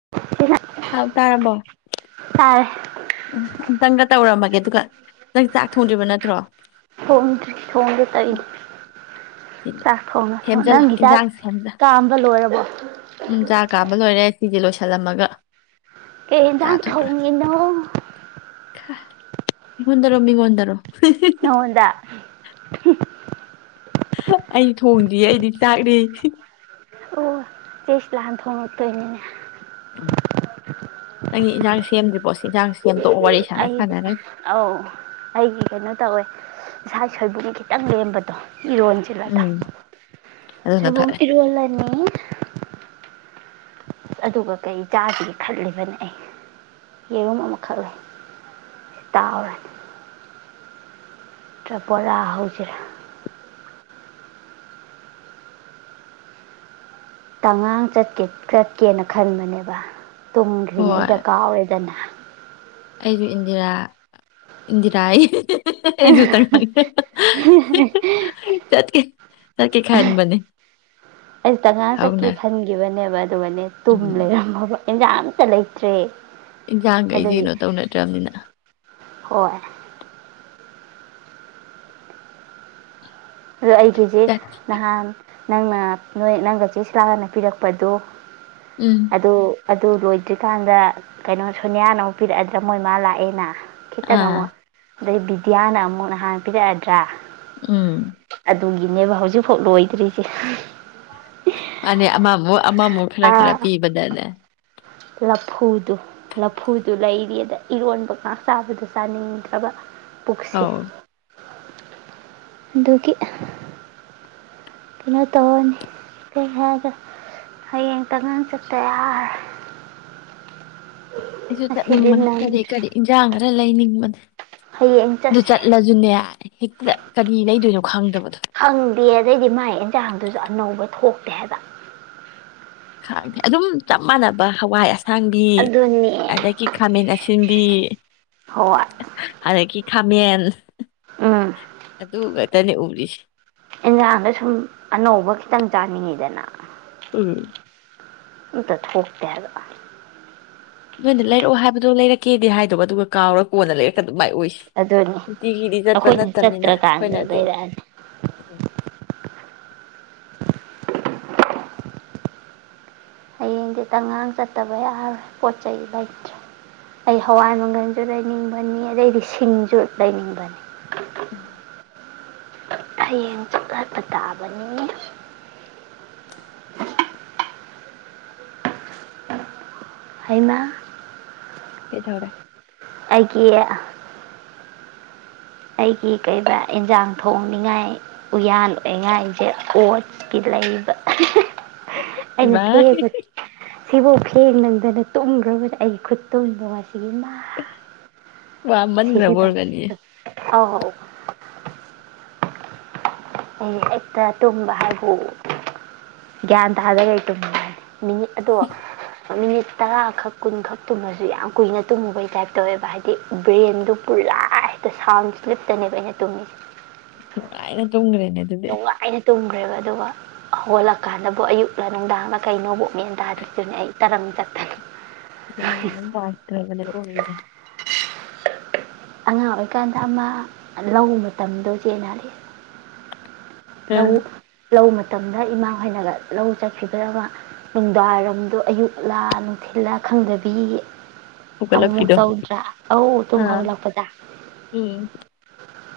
[unintelligible] ꯍꯥꯎ ꯇꯥꯔꯕꯣ ꯇꯥꯔꯦ ꯑꯝꯇꯪꯒ ꯇꯧꯔꯝꯃ ꯑꯗꯨꯒ ꯅꯪ ꯆꯥꯛ ꯊꯣꯡꯗ꯭ꯔꯤꯕ ꯅꯠꯇ꯭ꯔꯣ ꯊꯣꯡꯗ꯭ꯔꯤ ꯊꯣꯡꯒꯦ ꯇꯧꯔꯤꯅꯦ ꯆꯥꯛ ꯊꯣꯡꯅ ꯊꯣꯡ ꯁꯦꯝꯖꯜꯂꯣ ꯅꯪꯒꯤ ꯆꯥꯛ ꯏꯟꯖꯥꯡꯁꯦ ꯁꯦꯝꯖ ꯀꯥꯝꯕ ꯂꯣꯏꯔꯕꯣ ꯎꯝ ꯆꯥ ꯀꯥꯝꯕ ꯂꯣꯏꯔꯦ ꯁꯤꯖꯦ ꯂꯣꯏꯁꯜꯂꯝꯃꯒ ꯀꯩ ꯏꯤꯟꯖꯥꯡ ꯊꯣꯡꯉꯤꯅꯣ ꯈ ꯑꯩꯉꯣꯟꯗꯔꯣ ꯃꯤꯉꯣꯟꯗꯔꯣ ꯅꯉꯣꯟꯗ ꯍꯨꯝ ꯍ ꯑꯩ ꯊꯣꯡꯗꯤꯌꯦ ꯑꯩꯗꯤ ꯆꯥꯛꯅꯦ ꯍꯤ ꯑꯣ ꯆꯦ ꯁꯤꯂꯥ ꯊꯣꯡꯉꯛꯇꯣꯏꯅꯤꯅꯦ ꯅꯪꯒꯤ ꯏꯟꯖꯥꯡ ꯁꯦꯝꯗ꯭ꯔꯤꯕꯣ ꯁꯦ ꯏꯟꯖꯥꯡ ꯁꯦꯝ ꯑꯩꯗꯤ ꯑ ꯑꯧ ꯑꯩꯒꯤ ꯀꯩꯅꯣ ꯇꯧꯌꯦ ꯏꯁꯥ ꯁꯣꯏꯕꯨꯒꯤ ꯈꯤꯇꯪ ꯂꯦꯝꯕꯗꯣ ꯏꯔꯣꯜꯖꯤꯂꯥꯗ ꯎꯝ ꯑꯗꯨꯅ ꯁꯕꯣꯨꯝ ꯐꯔꯦ ꯏꯔꯣꯜ ꯑꯅꯤ ꯑꯗꯨꯒ ꯀꯩ ꯆꯥꯁꯤꯒꯦ ꯈꯠꯂꯤꯕꯅꯦ ꯑꯩ ꯌꯦꯔꯨꯝ ꯑꯃꯈꯛꯂꯦ ꯇꯥꯎꯔꯅꯤ ꯇꯄꯣꯂ ꯍꯧꯖꯔꯦ ꯇꯉꯥꯡ ꯆꯠꯀꯦ ꯆꯠꯀꯦꯅ ꯈꯟꯕꯅꯦꯕ ꯍꯣꯏ ꯇꯨꯝꯈ꯭ꯔꯤꯉꯩꯗ ꯀꯥꯎꯔꯦꯗꯅ ꯑꯩꯁꯨ ꯏꯟꯗꯤꯔꯥ ꯏꯟꯗꯤꯔꯥ ꯑꯩ ꯑꯩꯁꯨ ꯇ [inaudible] ꯆꯠꯀꯦ ꯆꯠꯀ ꯈꯥꯏꯅꯕꯅꯦ ꯑꯩꯁ ꯇꯉꯥꯡ ꯆꯠꯀꯦ ꯈꯟꯈꯤꯕꯅꯦꯕ ꯑꯗꯨꯒꯅꯦ ꯇꯨꯝ ꯎꯝ ꯂꯩꯔꯝꯃꯕ ꯑꯦꯟꯖꯥꯡ ꯑꯝꯇ ꯂꯩꯇ꯭ꯔꯦ ꯏꯟꯁꯥꯡꯈꯩꯁꯦ ꯑꯗꯨꯒꯤ ꯀꯩꯅꯣ ꯇꯧꯅꯗ꯭ꯔꯕꯅꯤꯅ ꯍꯣꯏ ꯑꯗꯣ ꯑꯩꯒꯤꯁꯦ ꯅꯍꯥꯟ ꯅꯪꯅ ꯅꯣꯏ ꯅꯪꯒ ꯆꯦꯁꯤꯂꯥꯛꯑꯅ ꯄꯤꯔꯛꯄꯗꯨ ꯎꯝ ꯑꯗ ꯑꯗꯨ ꯔꯣ ꯍꯧꯖꯤꯛꯀꯥꯟꯗ ꯀꯩꯅꯣ ꯁꯣꯅꯤꯌꯥꯅ ꯑꯃꯨꯛ ꯄꯤꯔꯛꯑꯗ꯭ꯔꯥ ꯃꯣꯏ ꯃꯥꯥ ꯂꯥꯛꯑꯦꯅ ꯑꯥ [unintelligible] ꯑꯗꯩ ꯕꯤꯗ꯭ꯌꯥꯅ ꯑꯃꯨꯛ ꯅꯍꯥꯟ ꯄꯤꯔꯛꯑꯗ꯭ꯔꯥ ꯎꯝ ꯑꯗꯨꯒꯤꯅꯦꯕ ꯍꯧꯖꯤꯛꯐꯥꯎ ꯂꯣꯏꯗ꯭ꯔꯤꯁꯦ ꯃꯅꯤ ꯑꯃꯥꯃꯨꯛ ꯑꯃꯃꯨꯛ ꯈꯔ ꯈꯔ ꯑꯥ ꯄꯤꯕꯗ ꯅꯦ ꯂꯐꯨꯗꯨ ꯂꯐꯨꯗꯨ ꯂꯩꯔꯤ ꯑꯗ ꯏꯔꯣꯟꯕ ꯉꯥꯛ ꯆꯥꯕꯗ ꯆꯥꯅꯤꯡꯗ꯭ꯔꯕ ꯄꯨꯛꯁꯦ ꯑꯧ ꯑꯗꯨꯒꯤ ꯀꯩꯅꯣ ꯇꯧꯅꯤ ꯀꯔꯤ ꯍꯥꯏꯒ ꯍꯌꯦꯡ ꯇꯉꯥꯟ ꯆꯠꯇ ꯌꯥꯔꯔꯣꯢ ꯑꯩꯁꯨ ꯉꯁꯤꯗꯤ ꯆꯠꯅꯤꯡꯕꯅꯦ ꯀꯔꯤ ꯅꯪꯗ꯭ꯔꯦ ꯀꯔꯤ ꯏꯟꯁꯥꯡ ꯈꯔ ꯂꯩꯅꯤꯡꯕꯅꯦ ꯍꯌꯦꯡ ꯗꯨ ꯆꯠꯁꯦ ꯆꯠꯂꯖꯨꯅꯦ ꯍꯦꯛꯇ ꯀꯔꯤ ꯂꯩꯗꯣꯏꯅꯣ ꯈꯪꯗꯕ ꯈꯪꯗꯦ ꯑꯗꯩꯗꯤ ꯃꯥꯥꯏ ꯑꯦꯟꯁꯥꯡꯗꯨꯁꯨ ꯑꯅꯧꯕ ꯊꯣꯛ ꯇꯦ ꯍꯥꯏꯕ ꯈꯥꯡꯇꯦ ꯑꯗꯨꯝ ꯆꯞ ꯃꯥꯟꯅꯕ ꯍꯋꯥꯏ ꯑꯁ- ꯁꯥꯡꯕꯤ ꯑꯗꯨꯅꯦ ꯑꯗꯒꯤ ꯈꯥꯃꯦꯟ ꯑꯁꯤꯟꯕꯤ ꯍꯣꯏ ꯍ ꯑꯗꯒꯤꯥ ꯈꯥ- ꯃꯦꯟ ꯎꯝ ꯑꯗꯨꯒ ꯇꯅꯤ ꯎꯔꯤꯁꯤ ꯏꯟꯖꯥꯡꯗ ꯁꯨꯝ ꯑꯅꯧꯕ ꯈꯤꯇꯪ ꯆꯥꯅꯤꯡꯉꯤꯗꯅ ꯎꯝ ꯑꯝꯇ ꯊꯣꯛꯇꯦ ꯍꯥꯏꯕ ꯅꯣꯏꯅ ꯂꯩꯔꯛꯑꯣ ꯍꯥꯏꯕꯗꯣ ꯂꯩꯔꯛꯀꯦꯗꯤ ꯍꯥꯏꯗꯣꯕ ꯑꯗꯨꯒ ꯀꯥꯎꯔꯒ ꯀꯣꯟꯅ ꯂꯩꯔꯛꯀ- ꯑꯗꯨꯃꯥꯏ ꯑꯣꯏꯁꯤ ꯑꯗꯨꯅꯤ ꯅꯨꯡꯇꯤꯒꯤꯗꯤ ꯆꯠꯄ ꯑꯩꯈꯣꯏꯅ ꯅꯠꯇꯕꯅꯤꯅ ꯆꯠꯇ꯭ꯔꯀꯥꯟꯗ ꯑꯩꯈꯣꯏꯅꯗꯤ ꯂꯩꯔꯛꯑꯅꯤ ꯂꯧꯁꯤꯟꯕ ꯉꯝꯗꯕ ꯍꯌꯦꯡꯗꯤ ꯇꯥꯉꯥꯡ ꯆꯠꯇꯕ ꯌꯥꯔꯣꯏ ꯄꯣꯠ ꯆꯩ ꯂꯩꯇ꯭ꯔꯦ ꯑꯩ ꯍꯋꯥꯏ ꯃꯪꯒꯜꯁꯨ ꯂꯩꯅꯤꯡꯕꯅꯤ ꯑꯗꯩꯗꯤ ꯁꯤꯡꯁꯨ ꯂꯩꯅꯤꯡꯕꯅꯤ ꯂꯧꯁꯤꯟꯕ ꯉꯝꯗꯕ ꯍꯌꯦꯡ ꯆꯠꯄ ꯄ ꯇꯥꯕꯅꯤ ꯍꯥꯏꯃꯥ ꯀꯩ ꯇꯧꯔꯦ ꯑꯩꯀꯤ ꯑ- ꯑꯩꯒꯤ ꯀꯩꯕ ꯏꯟꯖꯥꯡ ꯊꯣꯡꯅꯤꯉꯥꯏ ꯎꯌꯥꯜ ꯑꯣꯏꯉꯥꯏꯁꯦ ꯑꯣꯠꯁꯀꯤ ꯂꯩꯕ ꯍ ꯍꯤ ꯍꯤ ꯑꯩꯅ ꯏꯃꯥꯏ ꯐꯦꯡꯕꯁꯦ ꯁꯤꯐꯧ ꯐꯦꯡ ꯅꯪꯗꯅ ꯇꯨꯝꯈ꯭ꯔꯕꯨꯗꯤ ꯑꯩꯒꯤ ꯈꯨꯠꯇꯨꯝꯗꯣ ꯉꯁꯤꯒꯤ ꯏꯃꯥꯏ ꯁꯤꯒꯦ ꯋꯥꯃꯟꯈ꯭ꯔꯕ ꯇꯧꯋꯦ ꯑꯣꯏꯔꯝꯒꯅꯤꯌꯦ ꯇꯨꯝ ꯑꯥꯎ ꯑꯩ ꯍꯦꯛꯇ ꯇꯨꯝꯕ ꯍꯥꯏꯕꯨ ꯒ꯭ꯌꯥꯟ ꯇꯥꯗꯒꯩ ꯇꯨꯝꯃꯤ ꯍꯥꯏ ꯃꯤꯅꯤꯠ ꯑꯗꯣ ꯃꯤꯅꯤꯠ ꯇꯔꯥꯈꯛ ꯀꯨꯟꯈꯛ ꯇꯨꯝꯃꯁꯨ ꯌꯥꯝ ꯀꯨꯏꯅ ꯇꯨꯝꯃꯨꯕꯩ ꯇꯥꯏꯞ ꯇꯧꯋꯦꯕ ꯍꯥꯏꯗꯤ ꯕ꯭ꯔꯦꯟꯗꯣ ꯄꯨꯔꯥ ꯍꯦꯛꯇ ꯁꯥꯎꯟ ꯁꯂꯤꯞꯇꯅꯦꯕ ꯑꯩꯅ ꯇꯨꯝꯃꯤꯁꯦ ꯅꯨꯡꯉꯥꯏꯅ- ꯇꯨꯝꯒ꯭ꯔꯦꯅꯦ ꯑꯗꯨꯗꯤ ꯍꯧꯈ꯭ꯔꯦꯕ ꯑꯗꯨꯒ ꯍꯧꯒꯠꯂꯀꯥꯟꯗꯕꯨ ꯑꯌꯨꯛꯂ ꯅꯨꯡꯗꯥꯡꯂ ꯀꯩꯅꯣꯕꯨ ꯃꯦꯟ ꯇꯥꯗ꯭ꯔꯤꯗꯨꯅꯤ ꯑꯩ ꯇꯔꯪ ꯆꯠꯇꯅ ꯌꯥꯒꯩꯒꯤ ꯌꯨꯝ ꯄꯥꯟꯗ꯭ꯔꯕꯅꯦꯕ ꯑꯣꯏꯔꯤꯖꯦ ꯑꯉꯥꯡ ꯑꯣꯏꯀꯥꯟꯗ ꯑꯃ ꯂꯧ ꯃꯇꯝꯗꯣ ꯆꯦꯟꯅꯗꯦ ꯑꯥ ꯂꯧ ꯂꯧ ꯃ- ꯃꯇꯝꯗ ꯏꯃꯥꯍꯣꯏꯅꯒ ꯂꯧ ꯆꯠꯈꯤꯕꯗꯒ ꯅꯨꯡꯗꯥꯡꯋꯥꯏꯔꯝꯗꯣ ꯑꯌꯨꯛꯂ ꯅꯨꯡꯊꯤꯜꯂꯥ ꯈꯪꯗꯕꯤ ꯑꯃꯨꯛ ꯃꯨꯛ ꯍꯧꯒꯠꯂꯛꯄꯤꯗꯣ ꯇꯧꯗ꯭ꯔꯥ ꯑꯧ ꯇꯨꯝ ꯑꯥ ꯍꯧꯒꯠꯂꯛꯄ ꯎꯝ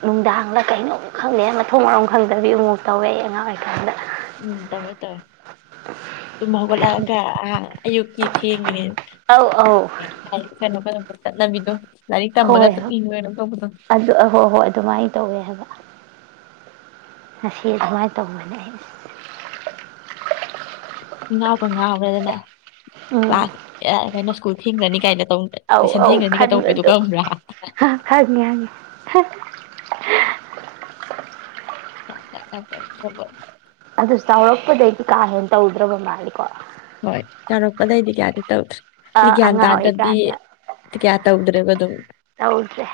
ꯅꯨꯡꯗꯥꯡꯗ ꯀꯩꯅꯣꯝ ꯈꯪꯗꯦ ꯃꯊꯣꯡ ꯃꯔꯣꯝ ꯈꯪꯗꯕꯤ ꯑꯃꯨꯛ ꯃꯨꯛ ꯇꯧꯋꯦ ꯑꯩ ꯑꯉꯥꯡ ꯑꯣꯏꯔꯤꯀꯥꯟꯗ ꯎꯝ ꯇꯧꯋꯦ ꯇꯧꯋꯦ ꯇꯨꯝ ꯍꯧꯒꯠꯂꯛꯑꯒ ꯑ ꯑꯌꯨꯛꯀꯤ ꯊꯦꯡꯉꯤꯅꯦꯅꯥ ꯑꯧ ꯑꯧ ꯂꯥꯏ ꯗꯨꯛ ꯊꯥꯟꯅꯕ ꯅꯕꯤꯗꯨ ꯍꯣꯏ ꯍꯣꯏ ꯑꯗꯨ ꯍꯣꯏ ꯍꯣꯏ ꯑꯗꯨꯃꯥꯏꯅ ꯇꯧꯋꯦ ꯍꯥꯏꯕ ꯉꯁꯤ ꯑꯗꯨꯃꯥꯏꯅ ꯇꯧꯕꯅꯦ ꯑꯩ ꯉꯀ ꯉꯔꯦ ꯑꯗꯨꯅ ꯎꯝ ꯀ꯭ꯂꯥꯁ ꯀꯩꯅ ꯁꯀꯨꯜ ꯍꯤꯡꯅꯤ ꯀꯥꯏꯗꯅ ꯑ ꯑꯧ ꯈꯟꯕꯗꯣ ꯈꯪꯉꯤ ꯍꯪꯉꯤ ꯍ [unintelligible] ꯊ ꯊ ꯌꯥ ꯇꯔꯕꯔ ꯑꯗꯨꯁꯨ ꯆꯥꯎꯔꯛꯄꯗꯩꯗꯤ ꯀꯥ ꯍꯦꯟꯅ ꯇꯧꯗ꯭ꯔꯕ ꯃꯥꯜꯂꯤꯀꯣ ꯍꯣꯏ ꯆꯥꯎꯥꯔꯛꯄꯗꯩꯗꯤ ꯀꯌꯥꯗꯤ ꯇꯧꯗ꯭ꯔꯦ ꯍꯥꯏꯗꯤ ꯑꯥ ꯒ꯭ꯌꯥꯟ ꯑꯉꯥꯡ ꯇꯥꯗꯕꯤ ꯑꯣꯏꯔꯤꯀꯥꯟꯗ ꯀꯌꯥ ꯇꯧꯗ꯭ꯔꯦꯕ ꯑꯗꯨꯝ ꯇꯧꯗ꯭ꯔꯦ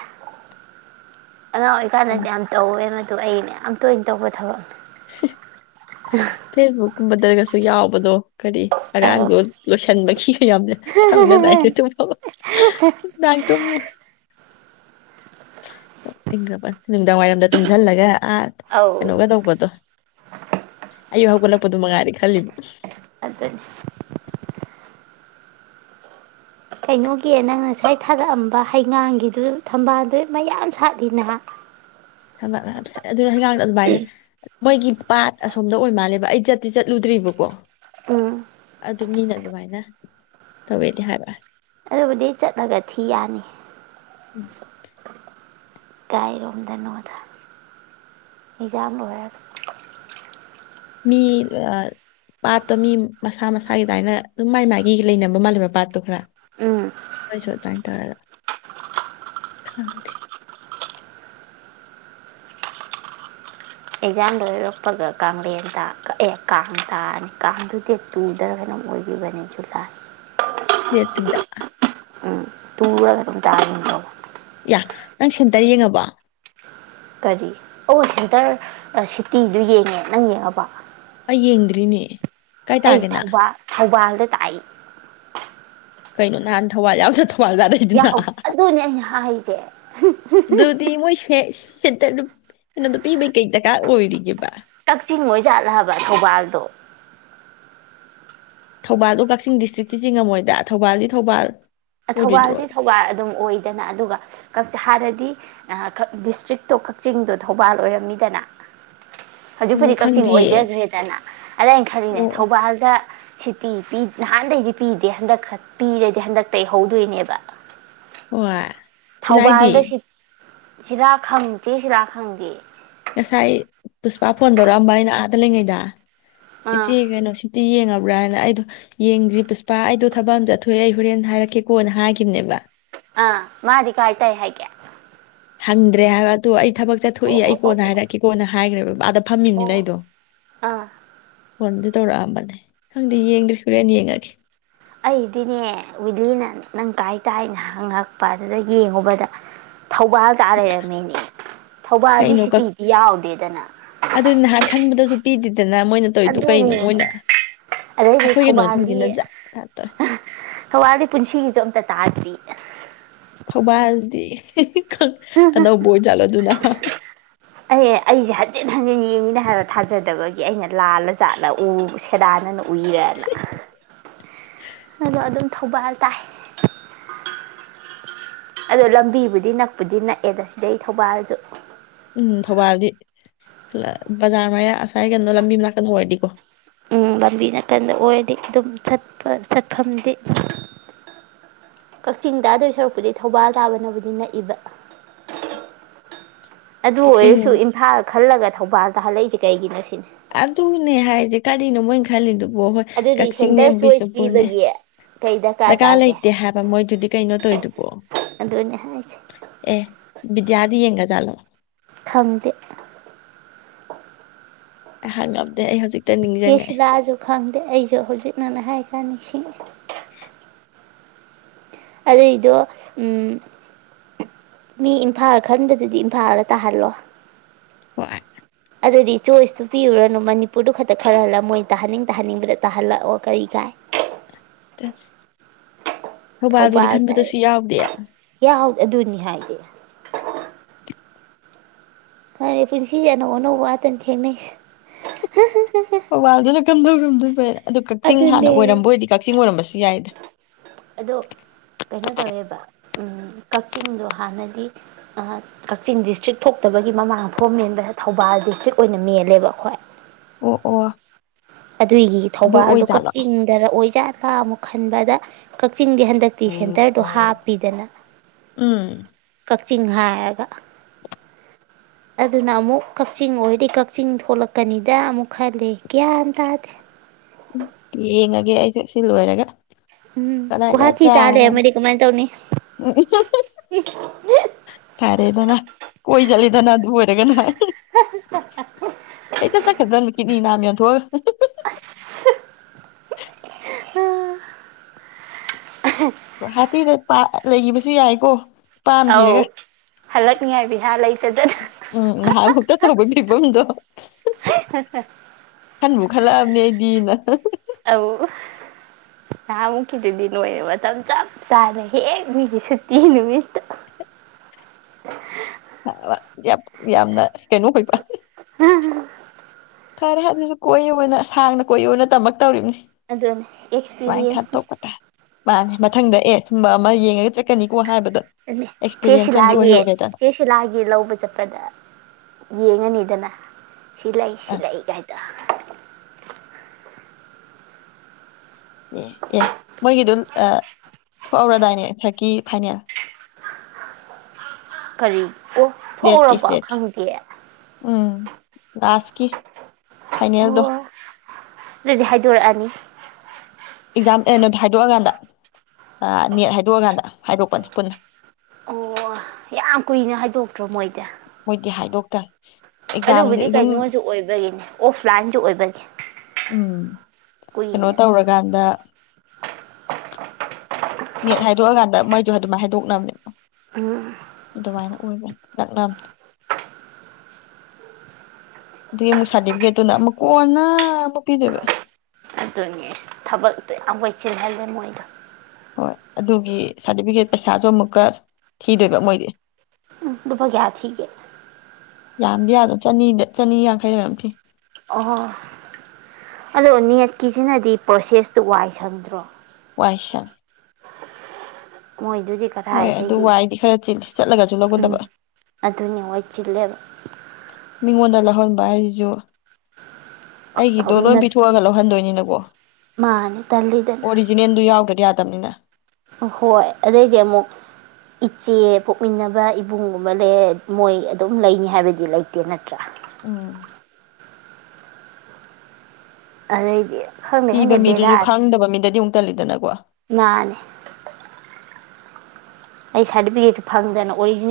ꯑꯉꯥꯡ ꯑꯣꯏꯔꯤꯀꯥꯟꯗꯗꯤ ꯌꯥꯝ ꯇꯧꯋꯦ ꯑꯗꯣ ꯑꯩꯅ ꯌꯥꯝ ꯇꯣꯏꯅ ꯇꯧꯕ ꯊꯕꯛꯅꯤ [unintelligible] [inaudible] ꯐꯦꯁꯕꯨꯛ ꯃꯗꯜꯒꯁꯨ ꯌꯥꯎꯕꯗꯣ ꯀꯔꯤ ꯑꯧ ꯑꯔꯥꯡꯗꯣ ꯂꯣꯏꯁꯤꯟꯕ ꯁꯤꯒ ꯌꯥꯝꯅ ꯁꯪꯅꯗꯥꯏ ꯇ ꯏꯪꯈꯕ ꯅꯨꯡꯗꯥꯡ ꯋꯥꯏꯔꯝꯗ ꯇꯨꯝꯁꯤꯜꯂꯒ ꯑ ꯑꯧ ꯑꯦꯅꯣ ꯀ ꯇꯧ ꯄꯠꯇ ꯍꯧꯒꯠꯂꯛꯄ ꯑꯗꯨ ꯃꯉꯔꯦ ꯈꯜꯂꯤꯣ ꯑꯗꯨꯗꯅꯤ ꯀꯩꯅꯣꯒꯤ ꯅꯪ ꯉꯁꯥꯏ ꯊꯥꯔꯛꯑꯝꯕ ꯍꯩꯉꯥꯡꯒꯤꯗꯨ ꯊꯝꯕꯥꯜꯗꯨ ꯃꯌꯥꯝ ꯁꯥꯠꯂꯤ ꯅꯍꯥꯛ ꯊꯃ ꯑꯗꯨꯅ ꯍꯩꯉꯥꯡꯗ ꯑꯗꯨꯃꯥꯏꯅ ꯃꯣꯏꯒꯤ ꯄꯥꯠ ꯑꯁꯣꯝꯗ ꯑꯣꯏ ꯃꯥꯜꯂꯦꯕ ꯑꯩꯗꯤ ꯆꯠꯇꯤ ꯆꯠꯂꯨꯗ꯭ꯔꯤꯕꯀꯣ ꯎꯝ ꯑꯗꯨ ꯑꯗꯨ ꯃꯤꯅ ꯑꯗꯨꯃꯥꯏꯅ ꯇꯧꯋꯦꯗꯤ ꯍꯥꯏꯕ ꯑꯗꯨꯕꯨꯗꯤ ꯆꯠꯂꯒ ꯊꯤ ꯌꯥꯅꯤ ꯀꯥꯏꯔꯣꯝꯗ ꯅꯋꯥꯗ ꯑꯦꯖꯥꯝ ꯂ ꯍꯥꯏꯔꯒ ꯃꯤ ꯄꯥꯠꯇꯣ ꯃꯤ ꯃꯁꯥ ꯃꯁꯥꯒꯤ ꯑꯗꯨꯃꯥꯏꯅ ꯑꯗꯨꯝ ꯃꯥꯏ ꯃꯥꯏꯒꯤ ꯂꯩꯅꯕ ꯃꯥꯜꯂꯦꯕ ꯄꯥꯠꯇꯣ ꯈꯔ ꯎꯝ ꯍꯣꯏꯁꯣ ꯇꯥꯏ ꯇꯧꯔꯔ ꯊꯪ ꯑꯦꯖꯥꯝ ꯂꯣꯏꯔꯛꯄꯒ ꯀꯥꯡꯦꯟ ꯇ ꯑꯦ ꯀꯥꯡ ꯇꯥꯑꯅꯤ ꯀꯥꯡꯗꯨꯗꯤ ꯇꯨꯗ꯭ꯔ ꯀꯩꯅꯣꯝ ꯑꯣꯏꯈꯤꯕꯅꯤ ꯖꯨꯂ ꯌꯦꯦꯠꯇꯗ ꯎꯝ ꯇꯔ ꯇ ꯌꯥ ꯅꯪ ꯁꯦꯟꯇꯔ ꯌꯦꯡꯉꯕ ꯀꯔꯤ ꯑꯣ ꯍꯦꯟꯇꯔ ꯁꯤꯇꯤꯗꯨ ꯌꯦꯡꯉꯦ ꯅꯪ ꯌꯦꯡꯉꯕ ꯑꯩ ꯌꯦꯡꯗ꯭ꯔꯤꯅꯦ ꯀꯥꯏ ꯑꯩ ꯇꯥꯒꯦꯅ ꯊꯧꯕꯥꯜ ꯊꯧꯕꯥꯜ ꯇꯥꯏ ꯀꯩꯅꯣ ꯅꯍꯥꯟ ꯊꯧꯕꯥꯜ ꯌꯥꯎꯖꯠꯊꯑꯣ ꯌꯥꯎ ꯑꯗꯨꯅꯦ ꯑꯩꯅ ꯍꯥꯏꯁꯦ ꯇ ꯀꯩꯅꯣꯗꯣ ꯄꯤꯕꯩ ꯀꯩ ꯗꯔꯀꯥꯔ ꯑꯣꯏꯔꯤꯒꯦꯕ ꯀꯛꯆꯤꯡ ꯃꯣꯏ ꯥꯠꯂꯕ ꯊꯧꯕꯥꯜꯗꯣ ꯊꯧꯕꯥꯜꯗꯣ ꯀꯛꯆꯤꯡ ꯗꯤꯁꯇ꯭ꯔꯤꯛꯇꯤ ꯆꯉꯝꯃꯣꯏꯗ ꯊꯧꯕꯥꯜꯗꯤ ꯊꯧꯕꯥꯜ ꯑꯣꯏꯔꯣꯏꯗ꯭ꯔꯣ ꯊꯧꯕꯥꯜꯗꯤ ꯊꯧꯕꯥꯜ ꯑꯗꯨꯝ ꯑꯣꯏꯗꯅ ꯑꯗꯨꯒ ꯍꯥꯟꯅꯗꯤ ꯗꯤꯁꯇ꯭ꯔꯤꯛꯇꯣ ꯀꯛꯆꯤꯡꯗꯣ ꯊꯧꯕꯥꯜ ꯑꯣꯏꯔꯝꯃꯤꯗꯅ ꯑꯣ ꯍꯧꯖꯤꯛꯄꯨꯗꯤ ꯀꯛꯆꯤꯡ ꯈꯪꯗꯤꯌꯦ ꯑꯣꯏꯖꯈ꯭ꯔꯦꯗꯅ ꯑꯗ ꯑꯩꯅ ꯈꯜꯂꯤꯅꯦ ꯑꯣ ꯑꯣ ꯊꯧꯕꯥꯜꯗ ꯁꯤ ꯄꯤ ꯅꯍꯥꯟꯗꯩꯗꯤ ꯄꯤꯗꯦ ꯍꯟꯗꯛ ꯈꯛ ꯄꯤꯔꯗꯤ ꯍꯟꯗꯛ ꯇꯩꯍꯧꯗꯣꯏꯅꯦꯕ ꯑꯣ ꯊꯧꯕꯥꯜꯗ ꯁꯤꯠ ꯁꯤꯗꯥꯛ ꯈꯪꯗꯦ ꯁꯤꯗꯥꯛ ꯈꯪꯗꯦ ꯉꯁꯥꯏ ꯄꯨꯁꯄꯥ ꯐꯣꯟ ꯇꯧꯔꯛꯑꯝꯕ ꯑꯩꯅ ꯑꯥꯗ ꯂꯩꯉꯩꯗ ꯑꯥ ꯏꯆꯦ ꯀꯩꯅꯣ ꯁꯤꯇ ꯌꯦꯡꯉꯕ ꯎ꯭ꯔ ꯍꯥꯏꯅ ꯑꯩꯗꯣ ꯌꯦꯡꯗ꯭ꯔꯤ ꯄꯨꯁꯄꯥ ꯑꯩꯗꯣ ꯊꯕꯛ ꯑꯝ ꯑꯊꯣꯛꯑꯦ ꯑꯩ ꯍꯣꯔꯦꯟ ꯍꯥꯏꯔꯛꯀꯦꯀꯣꯅ ꯍꯥꯏꯈꯤꯕꯅꯦꯕ ꯑ ꯃꯥ ꯀꯥꯥꯏꯇꯥꯏ ꯍꯥꯏꯦ ꯍꯗ꯭ꯔꯦ ꯍꯥꯏ ꯑꯗꯨ ꯊꯕꯛ ꯆꯠꯊꯣꯛꯏ ꯑꯩ ꯑꯣ ꯀꯣꯟꯅ ꯑꯣ ꯍꯥꯏꯔꯛꯦ ꯀꯣꯟꯅ ꯍꯥꯏꯈ꯭ꯔꯦꯕ ꯑꯗ ꯑꯣ ꯐꯝꯃꯤꯕꯅꯤꯅ ꯑꯣ ꯑꯩꯗꯣ ꯑꯥ ꯍꯣꯟ ꯇꯧꯔꯛꯑꯝꯕꯅꯦ ꯈꯪꯗꯤ ꯌꯦꯡꯗ꯭ꯦ ꯍꯣꯔꯦꯟ ꯌꯦꯡꯉꯒꯦ ꯑꯩꯗꯤꯅꯦ ꯋꯤꯂꯤꯅ ꯅꯪ ꯀꯥꯏ ꯇꯥꯏꯅ ꯍꯪꯉꯛꯄ ꯑꯗꯨꯗ ꯌꯦꯡꯉꯨꯕꯗ ꯊꯧꯕꯥꯜ ꯇꯥ ꯂꯩꯔꯝꯃꯤꯅꯦ ꯊꯧꯕꯥꯜꯗꯤ ꯀꯩꯅꯣ ꯀꯛ ꯁꯤꯇꯤꯗꯤ ꯌꯥꯎꯗꯦꯗꯅ ꯄꯤꯗꯤꯗꯤ ꯑꯗꯨꯅꯦ ꯑꯗꯩꯗꯤ ꯑꯩꯈꯣꯏ ꯊꯧꯕꯥꯜꯒꯤ ꯀꯩꯅꯣꯁꯤꯡꯁꯤꯅ ꯖꯥꯠ ꯖꯥꯠ ꯇꯧꯋꯦ ꯊꯧꯕꯥꯜꯗꯤ ꯄꯨꯟꯁꯤꯒꯤꯁꯨ ꯑꯝꯇ ꯇꯥꯗ꯭ꯔꯤ ꯊꯧꯕꯥꯜꯗꯤ [inaudible] ꯑꯅꯧꯕ ꯑꯣꯏꯖꯥꯠꯂꯣ ꯑꯗꯨꯅ ꯑꯩ ꯑꯩꯁꯦ ꯍꯟꯖꯤꯟ ꯍꯟꯖꯤꯦꯟ ꯌꯦꯡꯉꯤꯅ ꯍꯥꯏꯔ ꯊꯥꯖꯗꯕꯒꯤ ꯑꯩꯅ ꯂꯥꯜꯂꯖꯥꯠꯂ ꯁꯦꯗꯥꯟꯅꯅ ꯎꯏꯔꯦꯅ ꯑꯗꯣ ꯑꯗꯨꯝ ꯊꯧꯕꯥꯜ ꯇꯥꯏ ꯑꯗꯣ ꯂꯝꯕꯤꯕꯨꯗꯤ ꯅꯛꯄꯨꯗꯤ ꯅꯛꯑꯦꯗ ꯁꯤꯗꯩ ꯊꯧꯕꯥꯜꯁꯨ ꯎꯝ ꯊꯧꯕꯥꯜꯗꯤ ꯕꯖꯥꯔ ꯃꯌꯥ ꯉꯁꯥꯏ ꯀꯩꯅꯣ ꯂꯝꯕꯤ ꯑꯃ ꯂꯥꯛꯀꯗꯣ ꯑꯣꯏꯔꯗꯤꯀꯣ ꯎꯝ ꯂꯝꯕꯤ ꯅꯥꯀꯟꯗ ꯑꯣꯏꯔꯗꯤ ꯑꯗꯨꯝꯠꯄ ꯆꯠꯐꯝꯗꯤ ꯀꯛꯆꯤꯡꯗꯥꯗꯣꯏ ꯁꯔꯨꯛꯄꯨꯗꯤ ꯊꯧꯕꯥꯜ ꯇꯥꯕꯅꯕꯨꯗꯤ ꯅꯛꯏꯕ ꯑꯗꯨ ꯀꯛꯆꯤꯡ ꯑꯣꯏꯔꯁꯨ ꯏꯝꯐꯥꯜ ꯈꯜꯂꯒ ꯊꯧꯕꯥꯜꯗ ꯍꯜꯂꯛꯏꯁꯦ ꯀꯩꯒꯤꯅꯣ ꯁꯤꯅꯤ ꯑꯗꯨꯅꯦ ꯍꯥꯏꯁꯦ ꯀꯔꯤꯅꯣ ꯃꯣꯏꯅ ꯈꯜꯂꯤꯗꯣ ꯋ‌ꯣ ꯍꯣꯏ ꯑꯗꯨꯗꯤ ꯀꯛꯆꯤꯡꯅꯦ ꯁꯦꯟꯇꯔ ꯆꯣꯏꯁ ꯕꯤꯁꯅꯨꯄꯨꯔꯅꯦ ꯄꯤꯕꯒꯤ ꯀꯩ ꯗꯔꯀꯥꯔ ꯇꯥꯒꯦ ꯂꯩꯇꯦ ꯍꯥꯏꯕ ꯃꯣꯏꯗꯨꯗꯤ ꯀꯩꯅꯣ ꯇꯧꯔꯤꯗꯨꯕꯣ ꯑꯗꯨꯅꯦ ꯍꯥꯏꯁꯦ ꯑꯦ ꯕꯤꯗꯌꯥꯗꯤ ꯌꯦꯡꯈꯔꯖꯥꯠꯂꯣ ꯈꯪꯗꯦ ꯍꯥꯡꯉꯝ ꯆꯦ ꯁꯤꯂꯥꯁꯨ ꯈꯪꯗꯦ ꯑꯩꯁꯨ ꯍꯧꯖꯤꯛꯅꯅꯦ ꯍꯥꯏ ꯀꯥꯟ ꯅꯤꯡꯁꯤꯡꯉꯛꯑꯦ ꯑꯗꯨꯏꯗꯣ ꯎꯝ ꯃꯤ ꯏꯝꯐꯥꯜ ꯈꯟꯕꯗꯨꯗꯤ ꯏꯝꯐꯥꯜꯗ ꯇꯥꯍꯜꯂꯣ ꯍꯣꯏ ꯑꯗꯨꯗꯤ ꯆꯣꯏꯁꯇꯨ ꯄꯤꯔꯨꯔꯅꯨ ꯃꯅꯤꯄꯨꯔꯗꯨ ꯈꯛꯇ ꯈꯔ ꯍꯜꯂ ꯃꯣꯏ ꯇꯥꯍꯟꯅꯤꯡ ꯇꯥꯍꯟꯅꯤꯡꯕꯗ ꯇꯥꯍꯜꯂꯛꯑꯣ ꯀꯔꯤ ꯀꯥꯏ ꯊꯧꯕꯥꯜꯗꯨꯗꯤ ꯊꯧꯕꯥꯜ ꯈꯟꯕꯗꯁꯨ ꯌꯥꯎꯗꯦ ꯌꯥꯎ ꯑꯗꯨꯅꯤ ꯍꯥꯏꯁ‌ꯦ [unintelligible] ꯐꯔ‌ꯦ ꯄꯨꯟꯁꯤ ꯑꯅꯧ ꯑꯅꯧꯕ ꯉꯥꯛꯇꯅꯤ ꯊ‌ꯦꯡꯅꯔꯤꯁ‌ꯦ ꯐꯦ ꯑꯗꯨ ꯀꯛꯆꯤꯡ ꯍꯥꯟꯅ ꯑꯗꯨꯅꯦ ꯑꯣꯏꯔꯝꯕ ꯑꯣꯏꯗꯤ ꯀꯛꯆꯤꯡ ꯑꯣꯏꯔꯝꯕꯁꯨ ꯌꯥꯏꯗ ꯎꯝ ꯀꯛꯆꯤꯡꯗꯣ ꯍꯥꯟꯅꯗꯤ ꯀꯛꯆꯤꯡ ꯗꯤꯁꯇ꯭ꯔꯤꯛ ꯊꯣꯛꯇꯕꯒꯤ ꯃꯃꯥꯡ ꯐ‌ꯣꯝ ꯃꯦꯟꯕꯗ ꯊꯧꯕꯥꯜ ꯗꯤꯁꯇ꯭ꯔꯤꯛ ꯑꯣꯏꯅ ꯃꯦꯜꯂꯦꯕ ꯑꯩꯈꯣꯏ ꯑꯣ ꯑꯣ ꯑꯗꯨꯏꯒꯤ ꯑꯗꯨ ꯊꯧꯕꯥꯜꯗꯣ ꯑꯣꯏꯖꯥꯠꯂꯣ ꯀꯛꯆꯤꯡꯗ ꯑꯣꯏꯖꯥꯠꯂ ꯑꯃꯨꯛ ꯈꯟꯕꯗ ꯀꯛꯆꯤꯡꯗꯤ ꯍꯟꯗꯛꯇꯤ ꯎꯝ ꯁꯦꯟꯇꯔꯗꯣ ꯍꯥꯞꯄꯤꯗꯅ ꯀꯛꯆꯤꯡ ꯍꯥꯏꯔꯒ ꯑꯗꯨꯅ ꯑꯃꯨꯛ ꯀꯛꯆꯤꯡ ꯑꯣꯏꯗꯤ ꯀꯛꯆꯤꯡ ꯊꯣꯛꯂꯛꯀꯅꯤꯗ ꯑꯃꯨꯛ ꯈꯜꯂ‌ꯦ ꯒꯌꯥꯟ ꯇꯥꯗ‌ꯦ ꯎꯝ ꯌꯦꯡꯉꯒꯦ ꯑꯩꯁꯨ ꯁꯤ ꯂꯣꯏꯔꯒ ꯎꯝ ꯒꯨꯋꯥꯇꯤꯗ ꯇꯥ ꯂꯩꯔꯝꯃꯗꯤ ꯀꯃꯥꯏꯅ ꯇꯧꯅꯤ ꯎꯝ ꯐꯔꯦꯗꯅ ꯀꯣꯏ ꯆꯠꯂꯦꯗꯅ ꯑꯗꯨ ꯑꯣꯏꯔꯒꯅ ꯍ‌ꯦꯛꯇ ꯆꯠꯈꯔꯗꯝꯅꯤ ꯀꯤꯠꯅꯤ ꯅꯥꯝ ꯌꯣꯟꯊꯣꯛꯑꯒ ꯒꯨꯋꯥꯍꯇꯤꯗ ꯇꯥ ꯂꯩꯈꯤꯕꯁꯨ ꯌꯥꯏꯀꯣ ꯅꯨꯄꯥ ꯑꯃ ꯑꯥꯎ ꯊꯤꯔꯒ ꯍꯜꯂꯛꯅꯤꯉꯥꯏ ꯄꯩꯁꯥ ꯂꯩꯇꯗꯅ ꯕꯨꯟꯗꯣ ꯈꯟꯕꯨ ꯈꯜꯂꯛꯑ ꯗꯤꯅ ꯑꯧ ꯅꯍꯥꯃꯨꯛꯀꯤꯗꯨꯗꯤ ꯅꯣꯏꯔꯦ ꯃꯇꯝ ꯆꯞ ꯆꯥꯅ ꯍꯦꯛ ꯃꯤꯒꯤ ꯁꯨꯇꯤ ꯅꯨꯃꯤꯠꯇꯣ ꯌꯥꯝ ꯌꯥꯝꯅ ꯀꯩꯅꯣ ꯀꯣꯏꯕ ꯐꯔꯦ ꯑꯗꯨꯅꯁꯨ ꯀꯣꯏꯌꯨꯅ ꯁꯥꯡꯅ ꯀꯣꯏꯌꯨꯅ ꯇꯝꯃꯛꯛꯇꯧꯔꯤꯕꯅꯤ ꯑꯗꯨꯅꯦ ꯑꯦꯛꯁꯄꯤꯔꯤꯌꯦꯟꯁꯅꯤ ꯇꯥꯏ ꯃꯥꯅꯦ ꯃꯊꯪꯗ ꯑꯦ ꯁꯨꯝꯕ ꯑꯃ ꯌꯦꯡꯉꯒ ꯆꯠꯀꯅꯤꯀꯣ ꯍꯥꯏꯕꯗ ꯆꯦꯁꯤꯂꯥꯒꯤ ꯆꯦꯁꯤꯂꯥꯒꯤ ꯂꯧꯕ ꯆꯠꯄꯗ ꯌꯦꯡꯉꯅꯤꯗꯅ ꯁꯤ ꯂꯩ ꯁꯤ ꯑꯥ ꯂꯩ ꯀꯥꯏꯗ꯫ ꯑꯦ ꯑꯦ ꯃꯣꯏꯒꯤꯗꯨ ꯊꯣꯛꯍꯧꯔꯗꯥꯏꯅꯦ ꯈꯔꯛꯀꯤ ꯐꯥꯏꯅꯦꯜ? ꯀꯔꯤ? ꯑꯣ ꯁ꯭ꯂꯦꯠꯀꯤ ꯊꯣꯛꯎꯔꯕꯣ ꯁ꯭ꯂꯦꯠꯀꯤ ꯈꯪꯗꯦ꯫ ꯎꯝ ꯂꯥꯁꯀꯤ꯫ ꯐꯥꯏꯅꯦꯜꯗꯣ꯫ ꯑꯣ ꯑꯗꯨꯗꯤ ꯍꯥꯏꯗꯣꯔꯛꯑꯅꯤ꯫ ꯑꯦꯛꯖꯥꯝ ꯀꯩꯅꯣꯗꯣ ꯍꯥꯏꯗꯣꯛꯑꯀꯥꯟꯗ ꯅꯦꯠ ꯍꯥꯏꯗꯣꯛꯑꯀꯥꯟꯗ ꯍꯥꯏꯗꯣꯛꯄꯅꯤ ꯄꯨꯟꯅ꯫ ꯑꯣ ꯌꯥꯝ ꯀꯨꯏꯅ ꯍꯥꯏꯗꯣꯛꯇ꯭ꯔꯣ ꯃꯣꯏꯗꯤ? ꯃꯣꯏꯗꯤ ꯍꯥꯏꯗꯣꯛꯇꯅ ꯑꯗꯨꯕꯨꯗꯤ ꯀꯩꯅꯣꯁꯨ ꯑꯣꯏꯕꯒꯤꯅꯦ ꯑꯣꯐꯂꯥꯏꯟꯁꯨ ꯑꯣꯏꯕꯒꯤ ꯎꯝ ꯀꯩꯅꯣ ꯀꯨꯏꯅꯦ ꯇꯧꯔꯀꯥꯟꯗ ꯅꯦꯠ ꯍꯥꯏꯗꯣꯛꯑꯀꯥꯟꯗ ꯃꯣꯏꯁꯨꯣ ꯑꯗꯨꯝ ꯍꯥꯏꯗꯣꯛꯅꯕꯅꯦ꯫ ꯎꯝ ꯑꯗꯨꯃꯥꯏꯅ ꯑꯣꯏꯕꯅꯤ ꯅꯛꯇ ꯑꯗꯨꯗꯒꯤ ꯑꯃꯨꯛ ꯁꯥꯔꯇꯤꯐꯤꯀꯦꯠꯇꯨꯅ ꯑꯃꯨꯛ ꯀꯣꯟꯅ ꯑꯃꯨꯛ ꯄꯤꯗꯣꯏꯕ꯫ ꯑꯗꯨꯅꯤ ꯊꯕꯛꯇ ꯌꯥꯝ ꯋꯥꯏ ꯆꯤꯜꯍꯜꯂꯦ ꯃꯣꯏꯗ꯫ ꯍꯣꯏ ꯑꯗꯨꯒꯤ ꯁꯥꯔꯇꯤꯐꯤꯀꯦꯠ ꯄꯩꯁꯥꯁꯨ ꯑꯃꯨꯛꯀ ꯊꯤꯗꯣꯏꯕ ꯃꯣꯏꯗꯤ꯫ ꯎꯝ ꯂꯨꯄꯥ ꯀꯌꯥ ꯊꯤꯒꯦ? ꯌꯥꯝꯗꯤ ꯌꯥꯝꯗꯕ ꯆꯅꯤꯗ ꯆꯅꯤ ꯌꯥꯡꯈꯩ ꯔꯥ ꯀꯩꯅꯣꯝ ꯊꯤ꯫ ꯑꯣ ꯑꯗꯣ ꯅꯦꯠꯀꯤꯁꯤꯅꯗꯤ ꯄ꯭ꯔꯣꯁꯦꯁꯇꯨ ꯋꯥꯏ ꯁꯪꯗ꯭ꯔꯣ? [unintelligible] ꯃꯣꯏꯗꯨꯗꯤ ꯃꯣꯏ ꯑꯗꯨ ꯀꯗꯥꯏꯗꯒꯤ ꯋꯥꯏꯗꯤ ꯈꯔ ꯆꯤꯂꯦ꯫ ꯆꯠꯂꯒꯁꯨ ꯂꯧꯒꯗꯕ꯫ ꯎꯝ ꯑꯗꯨꯅꯦ ꯋꯥꯏ ꯆꯤꯜꯂꯦꯕ꯫ ꯃꯤ ꯉꯣꯟꯗ [unintelligible] ꯑꯩꯒꯤꯗꯣ ꯂꯣꯏ ꯑꯍꯨꯝꯅ ꯄꯤꯊꯣꯛꯑꯒ ꯂꯧꯍꯟꯗꯣꯏꯅꯤꯅ ꯃꯥꯅꯤ [inaudible] ꯇꯜꯂꯤꯗꯅ ꯑꯣꯔꯤꯖꯤꯅꯦꯟ ꯗꯨ ꯌꯥꯥꯎ ꯗꯔ꯭ꯗꯤ ꯌꯥ [unintelligible] ꯍꯣꯏ ꯑꯗꯨꯗꯩꯗꯤ ꯑꯃꯨꯛ ꯏꯆꯦ ꯄꯣꯛꯃꯤꯟꯅꯕ ꯏꯕꯨꯡꯒꯨꯝꯕ ꯂꯩ ꯃꯣꯏ ꯑꯗꯨꯝ ꯂꯩꯅꯤ ꯍꯥꯏꯕꯗꯤ ꯂꯩꯇꯦ ꯅꯠꯇ꯭ꯔꯥ꯫ ꯎꯝ꯫ ꯑꯗꯩꯗꯤ ꯈꯪꯗꯦ ꯏꯤꯕ ꯈꯪꯗꯦ ꯃꯤꯗꯨꯁꯨ ꯕꯦꯔꯥꯅꯤ ꯈꯥꯡꯗꯕ ꯃꯤꯗꯗꯤ ꯑꯃꯨꯛ ꯇꯜꯂꯤꯗꯅꯀꯣ꯫ ꯃꯥꯅꯦ ꯑꯩ ꯁꯔꯇꯤꯐꯤꯀꯦꯠ ꯐꯪꯗꯅ ꯑꯣꯔꯤꯖꯤ